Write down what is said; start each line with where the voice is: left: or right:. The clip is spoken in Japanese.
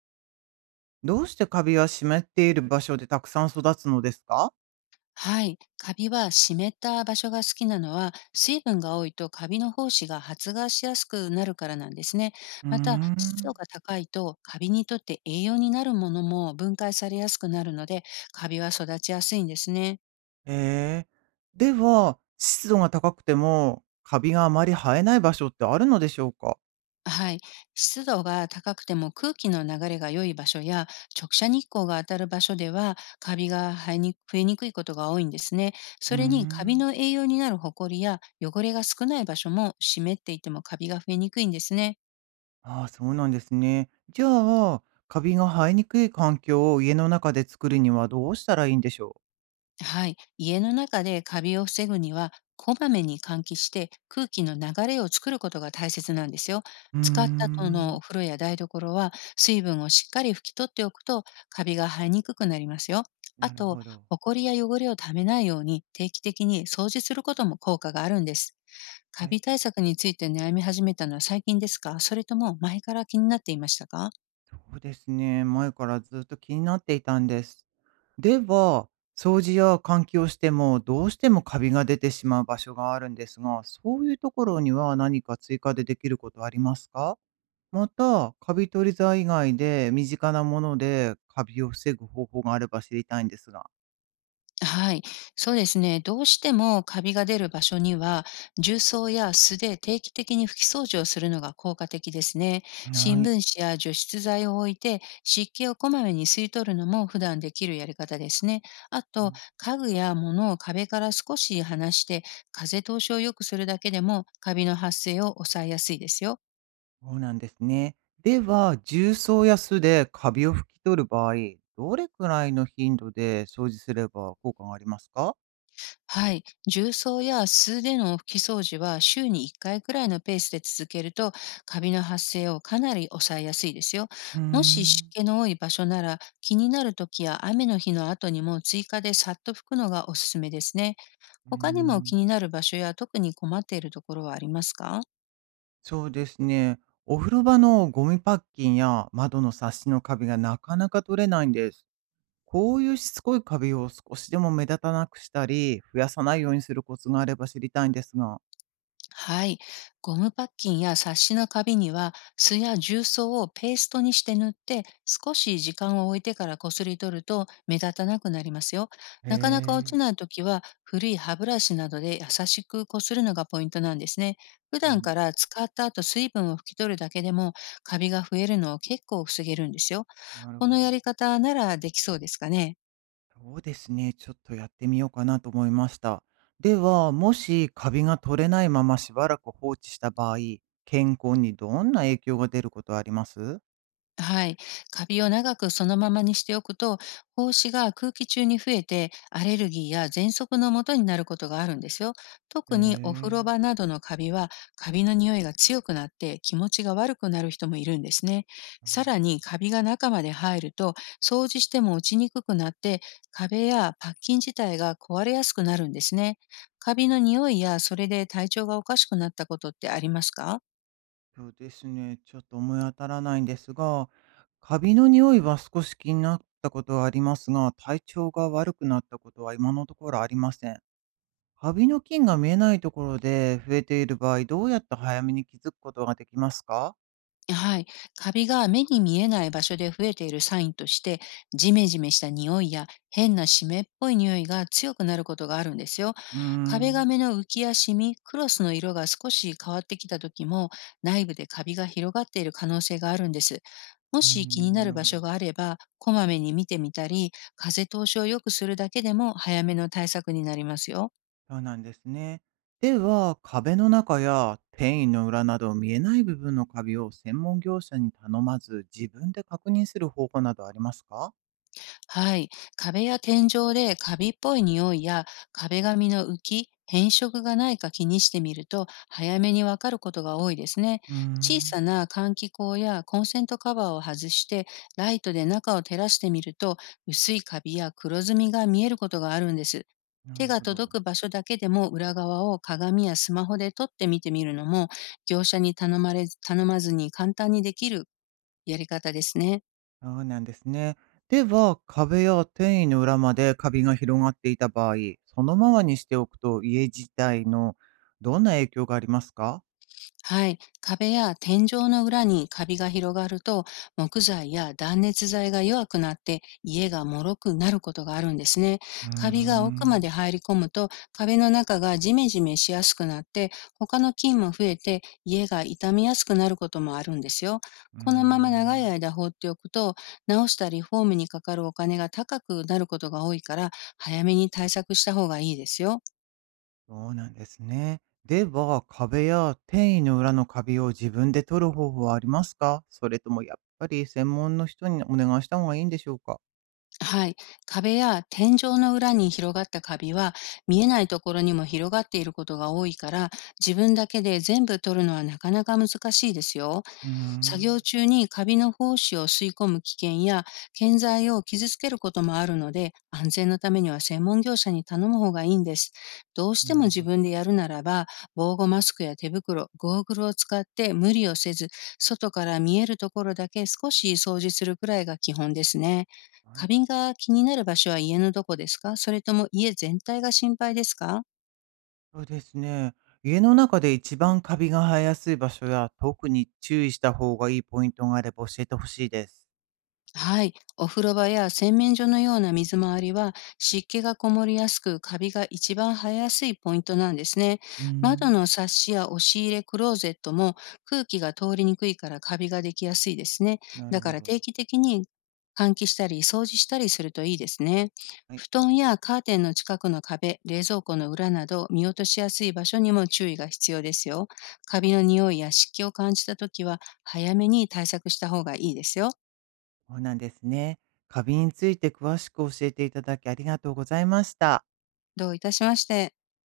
right: どうしてカビは湿っている場所でたくさん育つのですか？
left: はい。カビは湿った場所が好きなのは、水分が多いとカビの胞子が発芽しやすくなるからなんですね。
right: うー
left: また、湿度
right: ん。
left: が高いとカビにとって栄養になるものも分解されやすくなるので、カビは育ちやすいんですね。
right: ええ。では、湿度が高くても、カビがあまり生えない場所ってあるのでしょうか？
left: はい。湿度が高くても空気の流れが良い場所や直射日光が当たる場所ではカビが生えに増えにくいことが多いんですね。
right: う
left: そ
right: ー
left: れにカビ
right: ん。
left: の栄養になるホコリや汚れが少ない場所も、湿っていてもカビが増えにくいんですね。
right: ああ、そうなんですね。じゃあ、カビが生えにくい環境を家の中で作るにはどうしたらいいんでしょ
left: はい。家の中でカビを防ぐには、こまめに換気して空気の流れを作ることが大切なんですよ。
right: う？うー
left: 使った後の
right: ん。
left: お風呂や台所は水分をしっかり拭き取っておくと、カビが生えにくくなりますよ。あ
right: なる
left: と、
right: ほど。
left: ホコリや汚れをためないように定期的に掃除することも効果があるんです。カ
right: は
left: ビ
right: い。
left: 対策について悩み始めたのは最近ですか？それとも前から気になっていましたか？
right: そうですね。前からずっと気になっていたんです。では、掃除や換気をしてもどうしてもカビが出てしまう場所があるんですが、そういうところには何か追加でできることはありますか？また、カビ取り剤以外で身近なものでカビを防ぐ方法があれば知りたいんですが。
left: はい、そうですね。どうしてもカビが出る場所には、重曹や素で定期的に拭き掃除をするのが効果的ですね。
right: は
left: 新
right: い。
left: 聞紙や除湿剤を置いて、湿気をこまめに吸い取るのも普段できるやり方ですね。あ
right: う
left: と、
right: ん。
left: 家具や物を壁から少し離して、風通しを良くするだけでもカビの発生を抑えやすいですよ。
right: そうなんですね。では、重曹や酢でカビを拭き取る場合、どれくらいの頻度で掃除すれば効果がありますか？
left: はい。重曹や素手の拭き掃除は週に1回くらいのペースで続けると、カビの発生をかなり抑えやすいですよ。
right: うー
left: もし湿
right: ん。
left: 気の多い場所なら、気になる時や雨の日の後にも追加でさっと拭くのがおすすめですね。
right: うー
left: 他にも気に
right: ん。
left: なる場所や特に困っているところはありますか？
right: そうですね。お風呂場のゴミパッキンや窓のサッシのカビがなかなか取れないんです。こういうしつこいカビを少しでも目立たなくしたり、増やさないようにするコツがあれば知りたいんですが。
left: はい。ゴムパッキンや冊子の壁には、酢や重曹をペーストにして塗って、少し時間を置いてからこすり取ると目立たなくなりますよ。なかなか落ち
right: へえ。
left: ないときは、古い歯ブラシなどで優しくこするのがポイントなんですね。普
right: う
left: 段
right: ん、
left: から使った後水分を拭き取るだけでも、カビが増えるのを結構防げるんですよ。
right: なる
left: こ
right: ほ
left: のやり
right: ど。
left: 方ならできそうですかね。
right: そうですね。ちょっとやってみようかなと思いました。では、もしカビが取れないまましばらく放置した場合、健康にどんな影響が出ることはあります？
left: はい。カビを長くそのままにしておくと、胞子が空気中に増えて、アレルギーや喘息の元になることがあるんですよ。
right: へ
left: 特にお風呂
right: え。
left: 場などのカビは、カビの匂いが強くなって気持ちが悪くなる人もいるんですね。
right: な
left: さ
right: る
left: ら
right: ほど。
left: に、カビが中まで入ると、掃除しても落ちにくくなって、壁やパッキン自体が壊れやすくなるんですね。カビの匂いや、それで体調がおかしくなったことってありますか？
right: そうですね、ちょっと思い当たらないんですが、カビの匂いは少し気になったことはありますが、体調が悪くなったことは今のところありません。カビの菌が見えないところで増えている場合、どうやって早めに気づくことができますか？
left: はい。カビが目に見えない場所で増えているサインとして、ジメジメした匂いや変な湿っぽい匂いが強くなることがあるんですよ。
right: うー
left: 壁
right: ん、
left: 紙の浮きやシミ、クロスの色が少し変わってきた時も、内部でカビが広がっている可能性があるんです。も
right: うー
left: し気に
right: ん、な
left: なる
right: る
left: 場
right: ほ
left: 所
right: ど。
left: があれば、こまめに見てみたり、風通しを良くするだけでも早めの対策になりますよ。
right: そうなんですね。では、壁の中や転移の裏など見えない部分のカビを専門業者に頼まず、自分で確認する方法などありますか？
left: はい。壁や天井でカビっぽい匂いや壁紙の浮き、変色がないか気にしてみると、早めにわかることが多いですね。
right: うー
left: 小さ
right: ん、
left: な換気口やコンセントカバーを外して、ライトで中を照らしてみると、薄いカビや黒ずみが見えることがあるんです。
right: な
left: 手
right: る
left: が
right: ほど。
left: 届く場所だけでも裏側を鏡やスマホで撮ってみてみるのも、業者に頼まずに簡単にできるやり方ですね。
right: そうなんですね。では、壁や転移の裏までカビが広がっていた場合、そのままにしておくと家自体のどんな影響がありますか？
left: はい。壁や天井の裏にカビが広がると、木材や断熱材が弱くなって家が脆くなることがあるんですね。
right: うー
left: カビが奥まで
right: ん、
left: 入り込むと、壁の中がジメジメしやすくなって、他の菌も増えて家が傷みやすくなることもあるんですよ。
right: うー
left: このまま長い
right: ん。
left: 間放っておくと、直したリフォームにかかるお金が高くなることが多いから、早めに対策した方がいいですよ。
right: そうなんですね。では、壁や転移の裏のカビを自分で取る方法はありますか？それともやっぱり専門の人にお願いした方がいいんでしょうか？
left: はい。壁や天井の裏に広がったカビは、見えないところにも広がっていることが多いから、自分だけで全部取るのはなかなか難しいですよ。
right: うー
left: 作
right: ん。
left: 業中にカビの胞子を吸い込む危険や建材を傷つけることもあるので、安全のためには専門業者に頼む方がいいんです。どうして
right: な
left: も
right: る
left: 自
right: ほど。
left: 分でやるならば、防護マスクや手袋、ゴーグルを使って無理をせず、外から見えるところだけ少し掃除するくらいが基本ですね。
right: は
left: カ
right: い。
left: ビが気になる場所は家のどこですか？それとも家全体が心配ですか？
right: そうですね。家の中で一番カビが生えやすい場所や、特に注意した方がいいポイントがあれば教えてほしいです。
left: はい。お風呂場や洗面所のような水回りは湿気がこもりやすく、カビが一番生えやすいポイントなんですね。
right: うー
left: 窓の
right: ん、
left: サッシや押し入れ、クローゼットも空気が通りにくいからカビができやすいですね。
right: なる
left: だか
right: ほ
left: ら
right: ど。
left: 定期的に換気したり掃除したりするといいですね。
right: はい、
left: 布団やカーテンの近くの壁、冷蔵庫の裏など見落としやすい場所にも注意が必要ですよ。カビの匂いや湿気を感じたときは早めに対策した方がいいですよ。
right: そうなんですね。カビについて詳しく教えていただきありがとうございました。
left: どういたしまして。